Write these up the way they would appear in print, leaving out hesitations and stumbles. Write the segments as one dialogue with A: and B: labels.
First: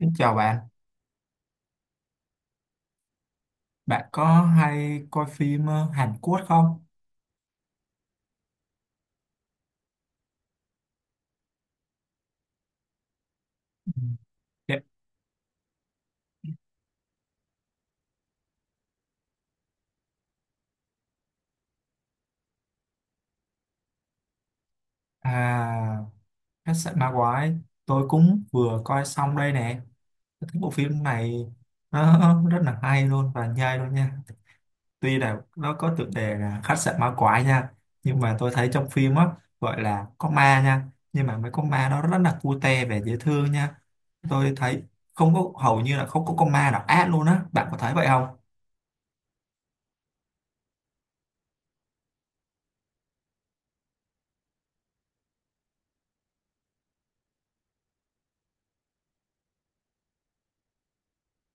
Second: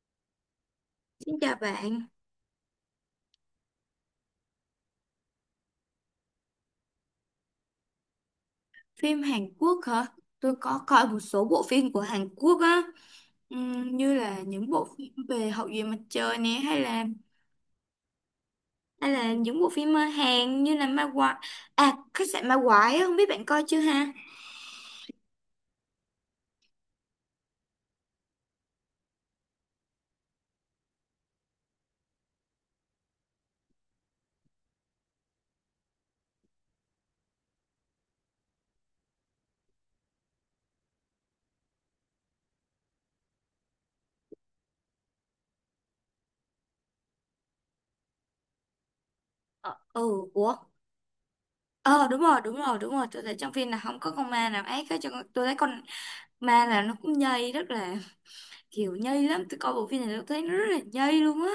A: Xin chào bạn,
B: Xin chào bạn,
A: bạn có hay coi phim Hàn Quốc không?
B: phim Hàn Quốc hả? Tôi có coi một số bộ phim của Hàn Quốc á.
A: Ừ.
B: Như là những
A: Dạ.
B: bộ phim về Hậu duệ mặt trời nè, hay là những bộ phim Hàn như là Ma Quái, à khách sạn Ma Quái á, không biết bạn coi chưa ha?
A: À, khách sạn ma quái, tôi cũng vừa coi xong đây nè. Tôi thấy bộ phim này nó rất là hay luôn và nhây luôn nha. Tuy là nó có tựa đề là khách sạn ma quái nha, nhưng mà tôi thấy trong phim á gọi là có ma nha, nhưng mà mấy con ma nó rất là cute và dễ thương nha. Tôi thấy không có hầu như là không có con ma nào ác luôn á, bạn có thấy vậy không?
B: Ờ, ừ, ủa, ờ đúng rồi, đúng rồi, đúng rồi, tôi thấy trong phim là không có con ma nào ác hết, tôi thấy con ma là nó cũng nhây, rất là kiểu nhây lắm. Tôi coi bộ phim này tôi thấy nó rất là nhây luôn á.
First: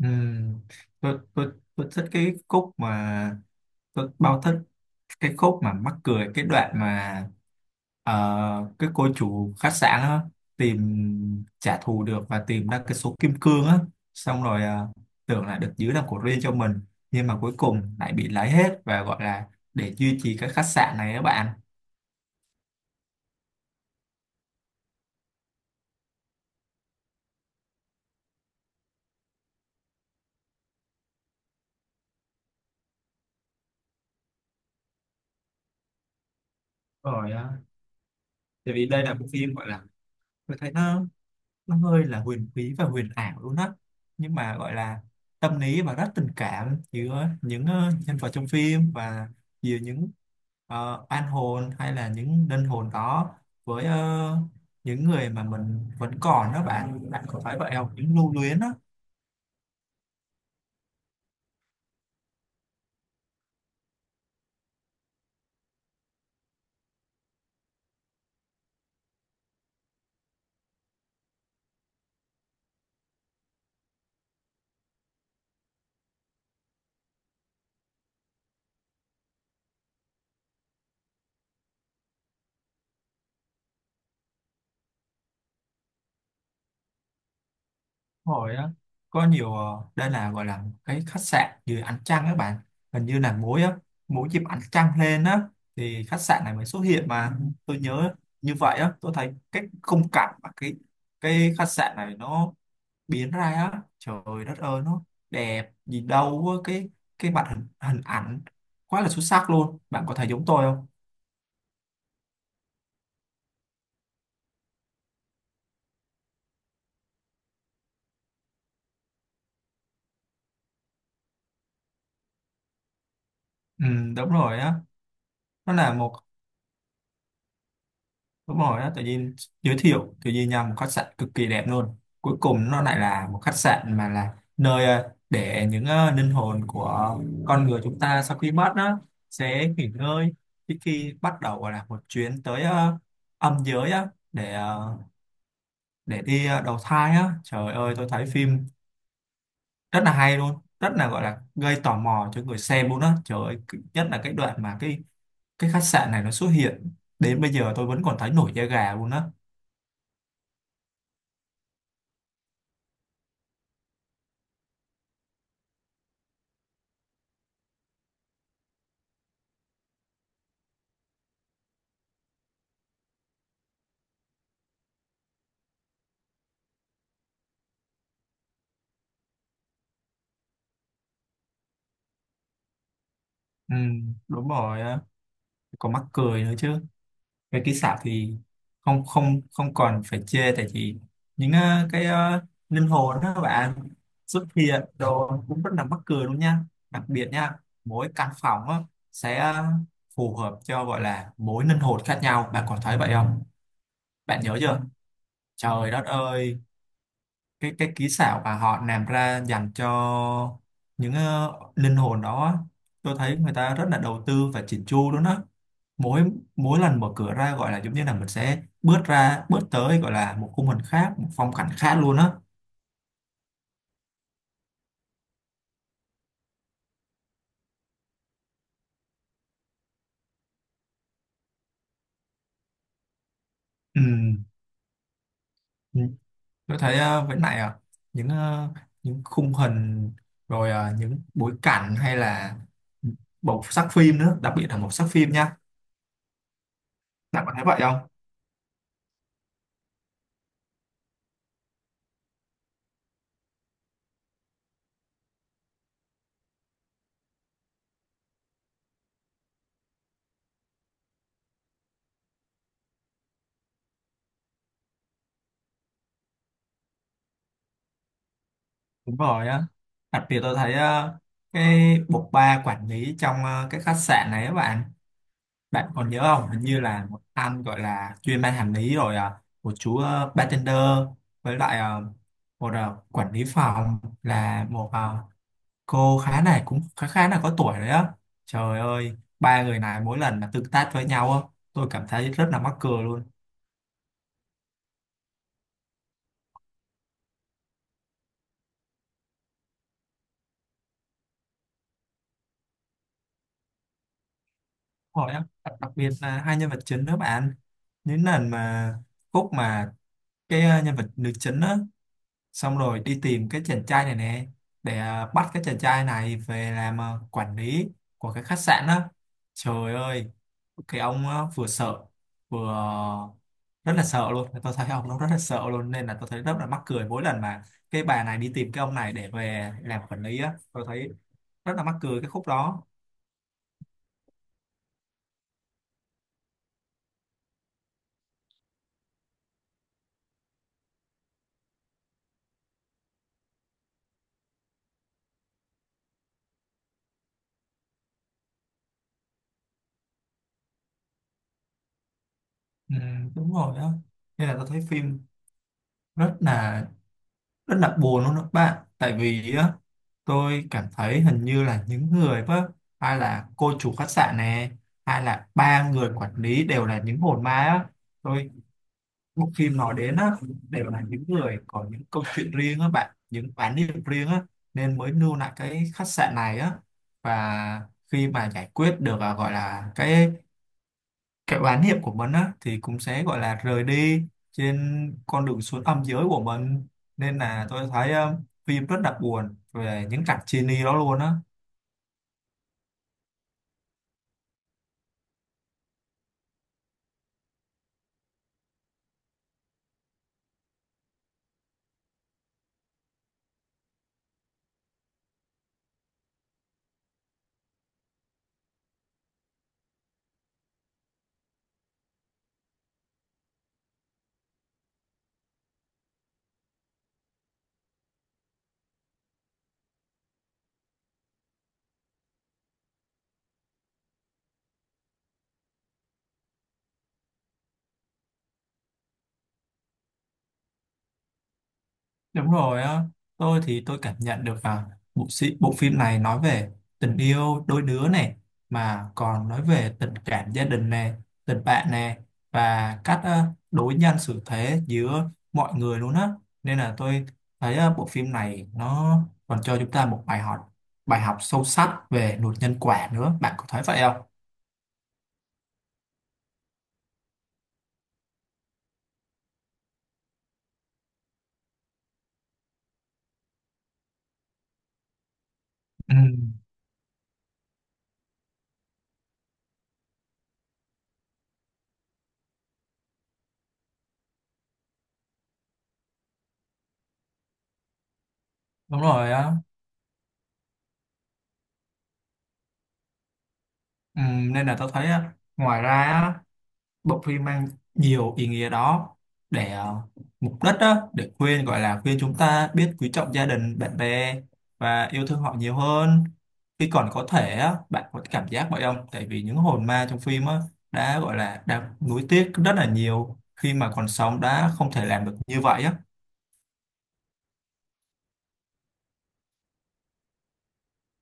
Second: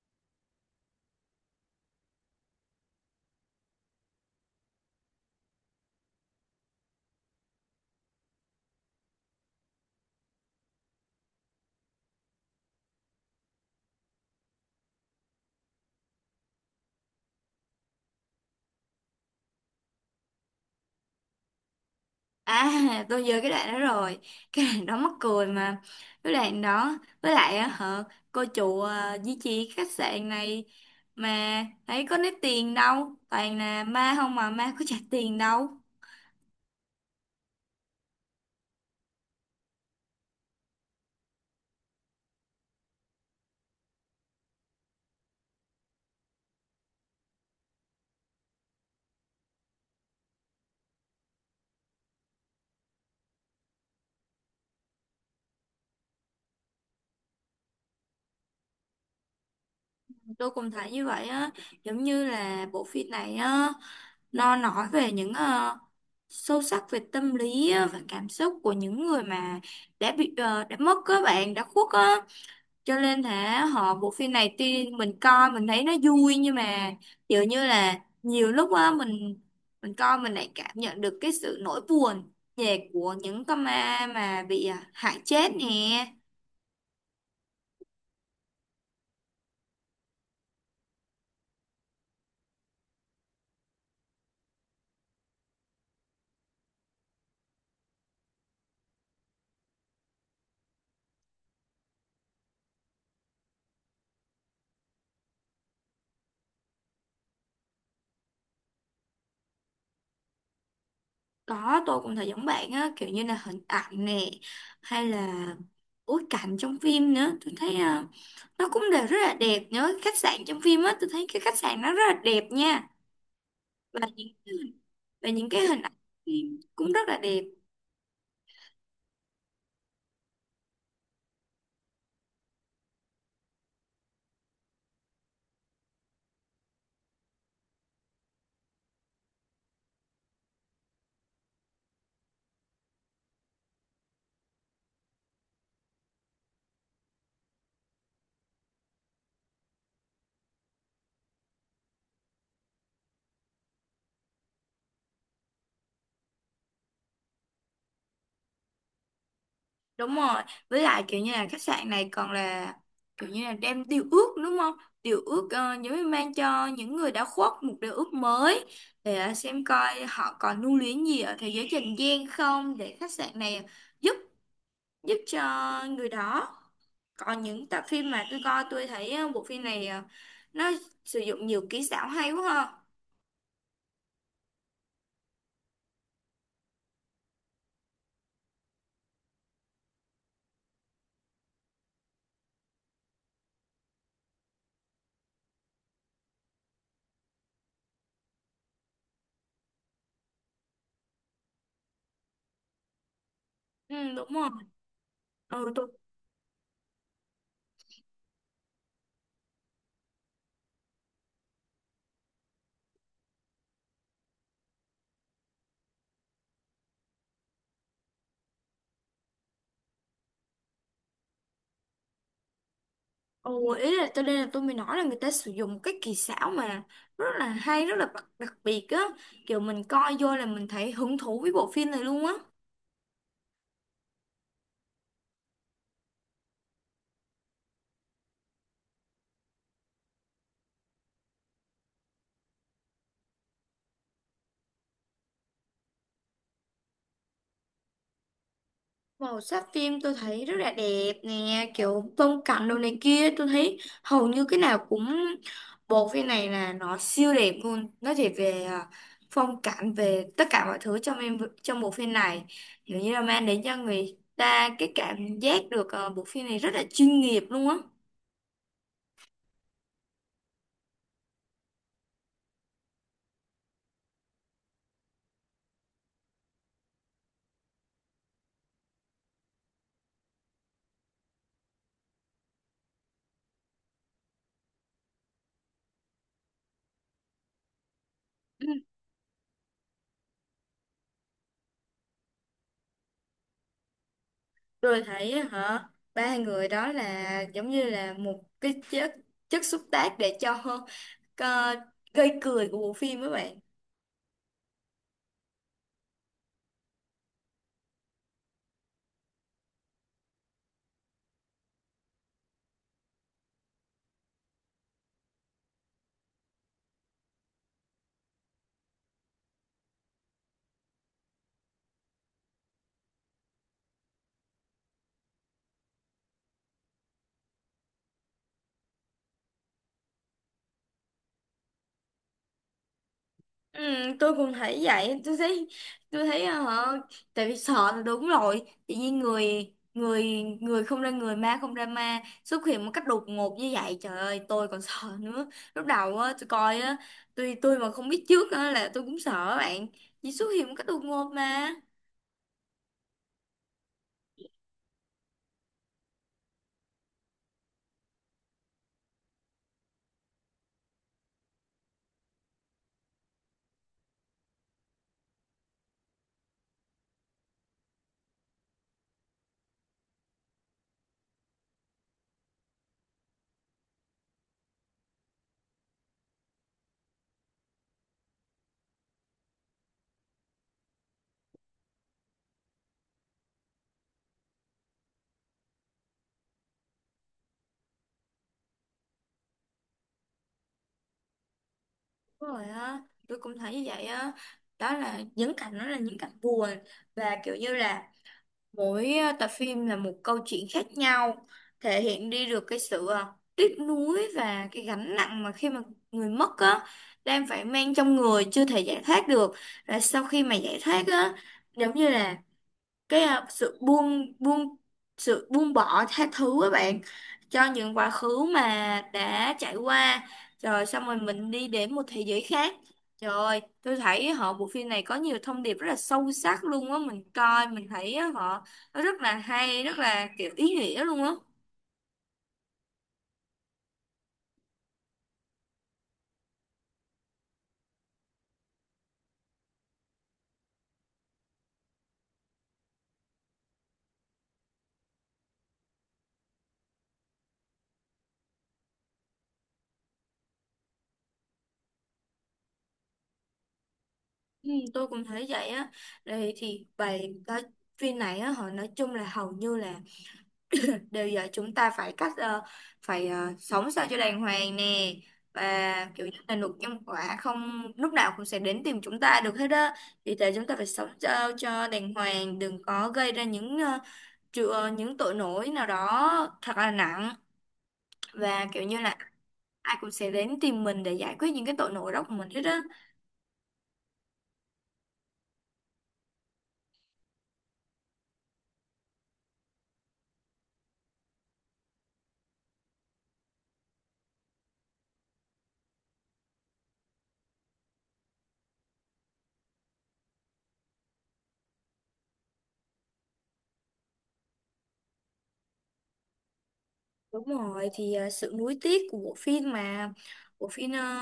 A: Ừ, tôi thích cái khúc mà tôi bao thích cái khúc mà mắc cười cái đoạn mà cái cô chủ khách sạn á, tìm trả thù được và tìm ra cái số kim cương á xong rồi tưởng là được giữ làm của riêng cho mình nhưng mà cuối cùng lại bị lấy hết và gọi là để duy trì cái khách sạn này các bạn
B: À, tôi nhớ cái đoạn đó rồi. Cái đoạn đó mắc cười mà. Cái đoạn đó, với lại á, hả, cô chủ à, duy trì khách sạn này mà thấy có lấy tiền đâu. Toàn là ma không mà ma có trả tiền đâu.
A: rồi tại vì đây là bộ phim gọi là tôi thấy nó hơi là huyền bí và huyền ảo luôn á nhưng mà gọi là tâm lý và rất tình cảm giữa những nhân vật trong phim và giữa những an hồn hay là những linh hồn đó với những người mà mình vẫn còn đó bạn bạn có phải vậy không những lưu luyến đó.
B: Tôi cũng thấy như vậy á, giống như là bộ phim này á, nó nói về những sâu sắc về tâm lý á, và cảm xúc của những người mà đã bị đã mất, các bạn, đã khuất á. Cho nên là họ bộ phim này tuy mình coi mình thấy nó vui, nhưng mà kiểu như là nhiều lúc á mình coi mình lại cảm nhận được cái sự nỗi buồn về của những con ma mà bị hại chết nè.
A: Hồi á có nhiều đây là gọi là một cái khách sạn dưới ánh trăng các bạn hình như là mỗi á mỗi dịp ánh trăng lên á thì khách sạn này mới xuất hiện mà. Ừ, tôi nhớ như vậy á, tôi thấy cái khung cảnh mà cái khách sạn này nó biến ra á trời đất ơi nó đẹp gì đâu á. Cái mặt hình hình ảnh quá là xuất sắc luôn, bạn có thấy giống tôi không?
B: Có, tôi cũng thấy giống bạn á, kiểu như là hình ảnh nè, hay là bối cảnh trong phim nữa, tôi thấy nó cũng đều rất là đẹp nữa. Khách sạn trong phim á, tôi thấy cái khách sạn nó rất là đẹp nha,
A: Ừ,
B: và
A: đúng
B: những cái
A: rồi á,
B: hình- và những cái
A: nó
B: hình ảnh
A: là một.
B: phim cũng rất là đẹp.
A: Đúng rồi á, tự nhiên giới thiệu tự nhiên nhầm một khách sạn cực kỳ đẹp luôn cuối cùng nó lại là một khách sạn mà là nơi để những linh hồn của con người chúng ta sau khi mất đó sẽ nghỉ ngơi trước khi bắt đầu gọi là một chuyến tới âm giới á để để đi đầu thai á trời ơi tôi thấy phim rất là hay luôn rất là gọi là gây tò mò cho người xem luôn á trời ơi cứ- nhất là cái đoạn mà cái khách sạn này nó xuất hiện đến bây giờ tôi vẫn còn thấy nổi da gà luôn á.
B: Đúng rồi, với lại kiểu như là khách sạn này còn là kiểu như là đem điều ước, đúng không? Điều ước giống như mang cho những người đã khuất một điều ước mới để xem coi họ còn lưu luyến gì ở thế giới trần gian không, để khách sạn này giúp giúp cho người đó. Còn những tập phim mà tôi coi, tôi thấy bộ phim này nó sử dụng nhiều kỹ xảo hay quá ha.
A: Ừ, đúng rồi á. Còn mắc cười nữa chứ, cái kỹ xảo thì không không không còn phải chê tại vì những cái linh hồn đó các bạn xuất hiện đồ cũng rất là mắc cười luôn nha, đặc biệt nha mỗi căn phòng á, sẽ phù hợp cho gọi là mỗi linh hồn khác nhau, bạn còn thấy vậy không?
B: Ừ, đúng
A: Bạn
B: rồi.
A: nhớ chưa?
B: Ừ, tôi.
A: Trời đất ơi cái kỹ xảo mà họ làm ra dành cho những linh hồn đó tôi thấy người ta rất là đầu tư và chỉn chu luôn á, mỗi mỗi lần mở cửa ra gọi là giống như là mình sẽ bước ra bước tới gọi là một khung hình khác một phong cảnh khác luôn á.
B: Ồ, ý là tôi, đây là tôi mới nói là người ta sử dụng cái kỳ xảo mà rất là hay, rất là đặc biệt á. Kiểu mình coi vô là mình thấy hứng thú với bộ phim này luôn á.
A: Ừ. Ừ. Tôi thấy với lại những những khung hình rồi những bối cảnh hay là màu sắc phim nữa đặc biệt là màu sắc phim nha, bạn có thấy vậy không?
B: Màu sắc phim tôi thấy rất là đẹp nè, kiểu tông cảnh đồ này kia. Tôi thấy hầu như cái nào cũng, bộ phim này là nó siêu đẹp luôn. Nó chỉ về phong cảnh, về tất cả mọi thứ trong em trong bộ phim này. Kiểu như là mang đến cho người ta cái cảm giác được bộ phim này rất là chuyên nghiệp luôn á.
A: Đúng rồi á, đặc biệt tôi thấy cái bộ ba quản lý trong cái khách sạn này á bạn. Bạn còn nhớ không? Hình như là một anh gọi là chuyên ban hành lý rồi à, một chú bartender với lại một quản lý phòng là một cô khá này cũng khá khá là có tuổi đấy á. Trời ơi, ba người này mỗi lần mà tương tác với nhau á, tôi cảm thấy rất là mắc cười luôn.
B: Tôi thấy á, hả, ba người đó là giống như là một cái chất, chất xúc tác để cho ờ, gây cười của bộ phim, các bạn.
A: Đúng rồi á, đặc biệt là hai nhân vật chính đó bạn. Những lần mà khúc mà cái nhân vật nữ chính á xong rồi đi tìm cái chàng trai này nè để à, bắt cái chàng trai này về làm à, quản lý của cái khách sạn đó trời ơi cái ông á, vừa sợ vừa à, rất là sợ luôn tôi thấy ông nó rất là sợ luôn nên là tôi thấy rất là mắc cười mỗi lần mà cái bà này đi tìm cái ông này để về làm quản lý á tôi thấy rất là mắc cười cái khúc đó.
B: Ừ, tôi cũng thấy vậy, tôi thấy hả, tại vì sợ là đúng rồi. Tự nhiên người người người không ra người, ma không ra ma, xuất hiện một cách đột ngột như vậy, trời ơi tôi còn sợ nữa. Lúc đầu á tôi coi á, tôi mà không biết trước á là tôi cũng sợ bạn, chỉ xuất hiện một cách đột ngột mà.
A: Ừ, đúng rồi đó, nên là tôi thấy phim rất là rất là buồn luôn đó các bạn tại vì á, tôi cảm thấy hình như là những người đó hay là cô chủ khách sạn này hay là ba người quản lý đều là những hồn ma á, tôi bộ phim nói đến á đều là những người có những câu chuyện riêng á bạn những án điểm riêng á nên mới lưu lại cái khách sạn này á và khi mà giải quyết được à, gọi là cái oán niệm của mình á thì cũng sẽ gọi là rời đi trên con đường xuống âm giới của mình nên là tôi thấy phim rất là buồn về những cảnh chia ly đó luôn á.
B: Đúng rồi á, tôi cũng thấy như vậy á. Đó là những cảnh, đó là những cảnh buồn, và kiểu như là mỗi tập phim là một câu chuyện khác nhau, thể hiện đi được cái sự tiếc nuối và cái gánh nặng mà khi mà người mất á đang phải mang trong người chưa thể giải thoát được. Và sau khi mà giải thoát á, giống như là cái à, sự buông buông sự buông bỏ, tha thứ các bạn cho những quá khứ mà đã trải qua, rồi xong rồi mình đi đến một thế giới khác. Trời ơi tôi thấy họ bộ phim này có nhiều thông điệp rất là sâu sắc luôn á, mình coi mình thấy á, họ nó rất là hay, rất là kiểu ý nghĩa luôn á.
A: Đúng rồi á, tôi thì tôi cảm nhận được là bộ sĩ, bộ phim này nói về tình yêu đôi đứa này mà còn nói về tình cảm gia đình này, tình bạn này và cách đối nhân xử thế giữa mọi người luôn á. Nên là tôi thấy bộ phim này nó còn cho chúng ta một bài học sâu sắc về luật nhân quả nữa. Bạn có thấy vậy không?
B: Ừ, tôi cũng thấy vậy á. Đây thì bài coi phim này á, họ nói chung là hầu như là bây giờ chúng ta phải cách sống sao cho đàng hoàng nè, và
A: Ừ,
B: kiểu như là nụ nhân quả không lúc nào cũng sẽ đến tìm chúng ta được hết đó. Vì thế chúng ta phải sống sao cho đàng hoàng, đừng có gây ra những ờ, tru- ờ, những tội lỗi nào đó thật là nặng, và kiểu như
A: đúng
B: là
A: rồi á.
B: ai cũng sẽ đến tìm mình để giải quyết những cái tội lỗi đó của mình hết đó.
A: Ừ, nên là tôi thấy á, ngoài ra á, bộ phim mang nhiều ý nghĩa đó để mục đích đó để khuyên gọi là khuyên chúng ta biết quý trọng gia đình bạn bè và yêu thương họ nhiều hơn khi còn có thể á, bạn có cảm giác vậy không tại vì những hồn ma trong phim á, đã gọi là đã nuối tiếc rất là nhiều khi mà còn sống đã không thể làm được như vậy á.
B: Đúng rồi, thì sự nuối tiếc của bộ phim mà bộ phim ờ,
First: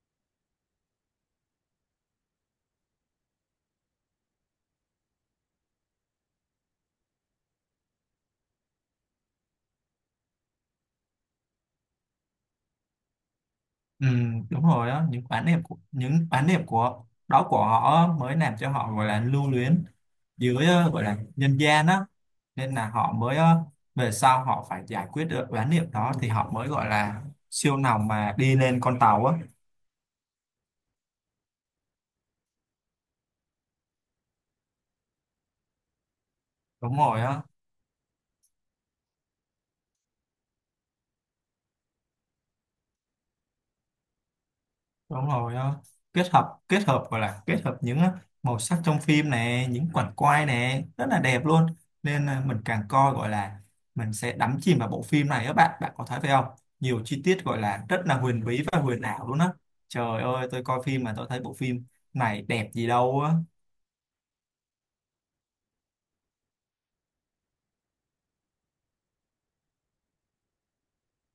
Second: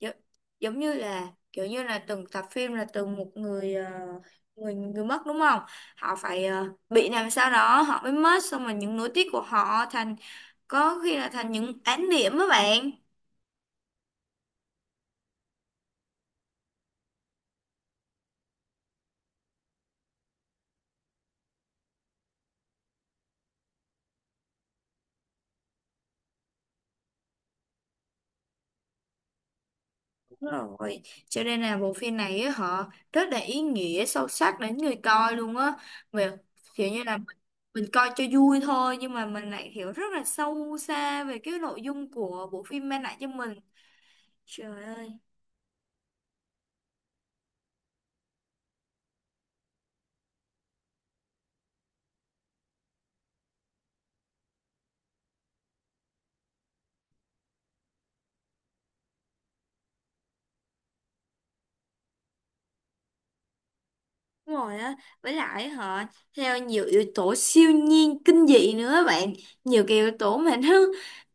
B: gi- giống như là kiểu như là từng tập phim là từng một người ờ, người người mất, đúng không? Họ phải bị làm sao đó họ mới mất, xong rồi những nối tiếc của họ thành, có khi là thành những án điểm đó bạn.
A: Ừ, đúng rồi á những oán niệm của những oán niệm của đó của họ mới làm cho họ gọi là lưu luyến dưới gọi là nhân gian á nên là họ mới về sau họ phải giải quyết được bán niệm đó thì họ mới gọi là siêu lòng mà đi lên con tàu á.
B: Đúng rồi, cho nên là bộ phim này á họ rất là ý nghĩa sâu sắc đến người coi luôn á, về kiểu
A: Đúng
B: như là
A: rồi
B: mình
A: á.
B: mình coi cho vui thôi nhưng mà mình lại hiểu rất là sâu xa về cái nội dung của bộ phim mang lại cho mình, trời ơi.
A: Đúng rồi á, kết hợp gọi là kết hợp những màu sắc trong phim này những qucảnh quay này rất là đẹp luôn nên là mình càng coi gọi là mình sẽ đắm chìm vào bộ phim này á bạn bạn có thấy phải không, nhiều chi tiết gọi là rất là huyền bí và huyền ảo luôn á, trời ơi tôi coi phim mà tôi thấy bộ phim này đẹp gì đâu á.
B: Đúng rồi á, với lại họ theo nhiều yếu tố siêu nhiên, kinh dị nữa á bạn, nhiều cái yếu tố mà nó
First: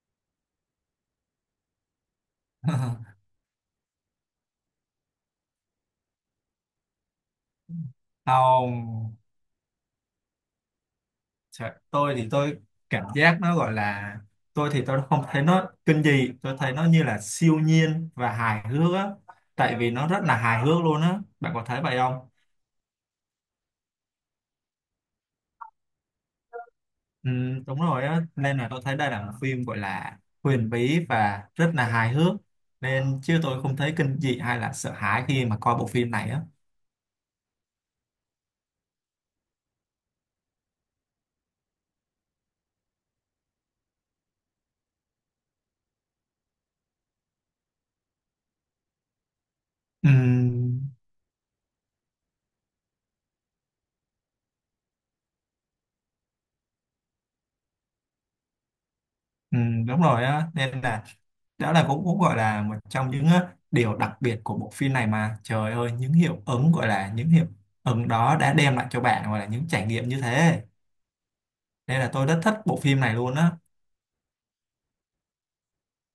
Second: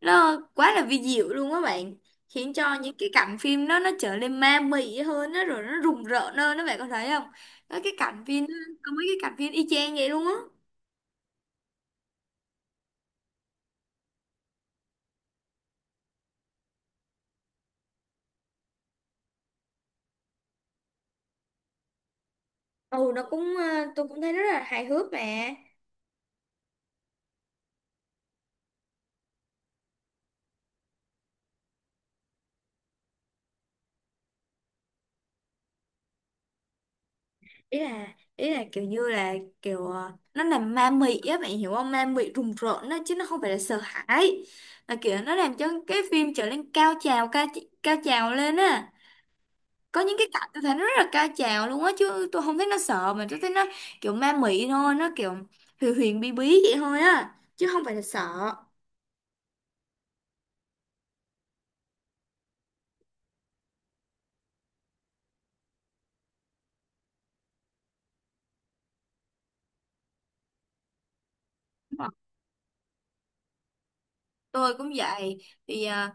B: nó quá là vi diệu luôn á bạn, khiến cho những cái cảnh phim đó nó trở nên ma mị hơn, nó rồi nó rùng rợn hơn đó, bạn có thấy không? Có cái cảnh phim, có mấy
A: Không.
B: cái cảnh phim y chang vậy luôn á.
A: Dạ, tôi thì tôi cảm giác nó gọi là tôi thì tôi không thấy nó kinh dị, tôi thấy nó như là siêu nhiên và hài hước á tại vì nó rất là hài hước luôn á, bạn có thấy vậy không?
B: Ừ nó cũng ờ, tôi cũng thấy rất là hài hước mà.
A: Ừ, đúng rồi á nên là tôi thấy đây là một phim gọi là huyền bí và rất là hài hước nên chứ tôi không thấy kinh dị hay là sợ hãi khi mà coi bộ phim này á.
B: Ý là kiểu như là kiểu nó làm ma mị á, bạn hiểu không, ma mị rùng rợn đó chứ nó không phải là sợ hãi, là kiểu nó làm cho cái phim trở nên cao trào, cao cao trào lên á. Có
A: Ừ.
B: những cái cảnh tôi thấy nó rất là cao trào luôn á chứ tôi không thấy nó sợ, mà tôi thấy nó kiểu ma mị thôi, nó kiểu huyền huyền bí bí vậy thôi á chứ không phải là sợ.
A: Ừ, đúng rồi á nên là đó là cũng cũng gọi là một trong những á, điều đặc biệt của bộ phim này mà trời ơi những hiệu ứng gọi là những hiệu ứng đó đã đem lại cho bạn gọi là những trải nghiệm như thế
B: Đúng
A: nên
B: rồi.
A: là tôi rất thích bộ phim này luôn á.
B: Tôi cũng vậy thì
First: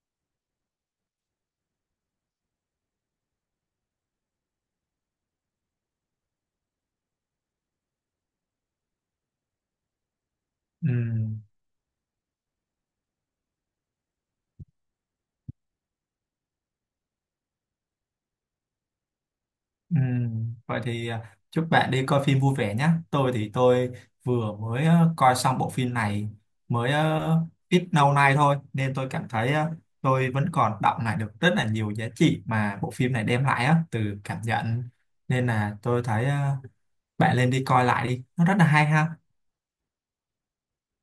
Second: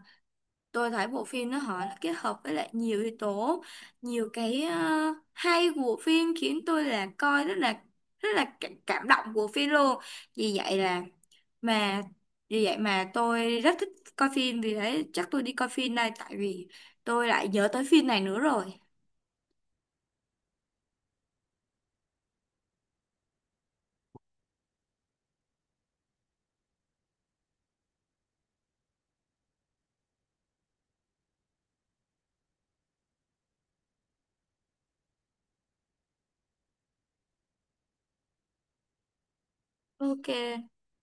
B: tôi thấy bộ phim nó họ nó kết hợp với lại nhiều yếu tố, nhiều cái hay của bộ phim khiến tôi là coi rất là, rất là cảm cảm động của phim luôn. Vì vậy
A: Ừ.
B: là mà Vì vậy mà tôi rất thích coi phim, vì đấy chắc tôi đi coi phim đây, tại vì tôi lại nhớ tới phim này nữa rồi.
A: Ừ, vậy thì à, chúc bạn đi coi phim vui vẻ nhé. Tôi thì tôi vừa mới coi xong bộ phim này mới ít lâu nay thôi nên tôi cảm thấy tôi vẫn còn đọng lại được rất là nhiều giá trị mà bộ phim này đem lại á từ cảm nhận nên là tôi thấy bạn nên đi coi lại đi. Nó rất là hay ha.
B: Ok.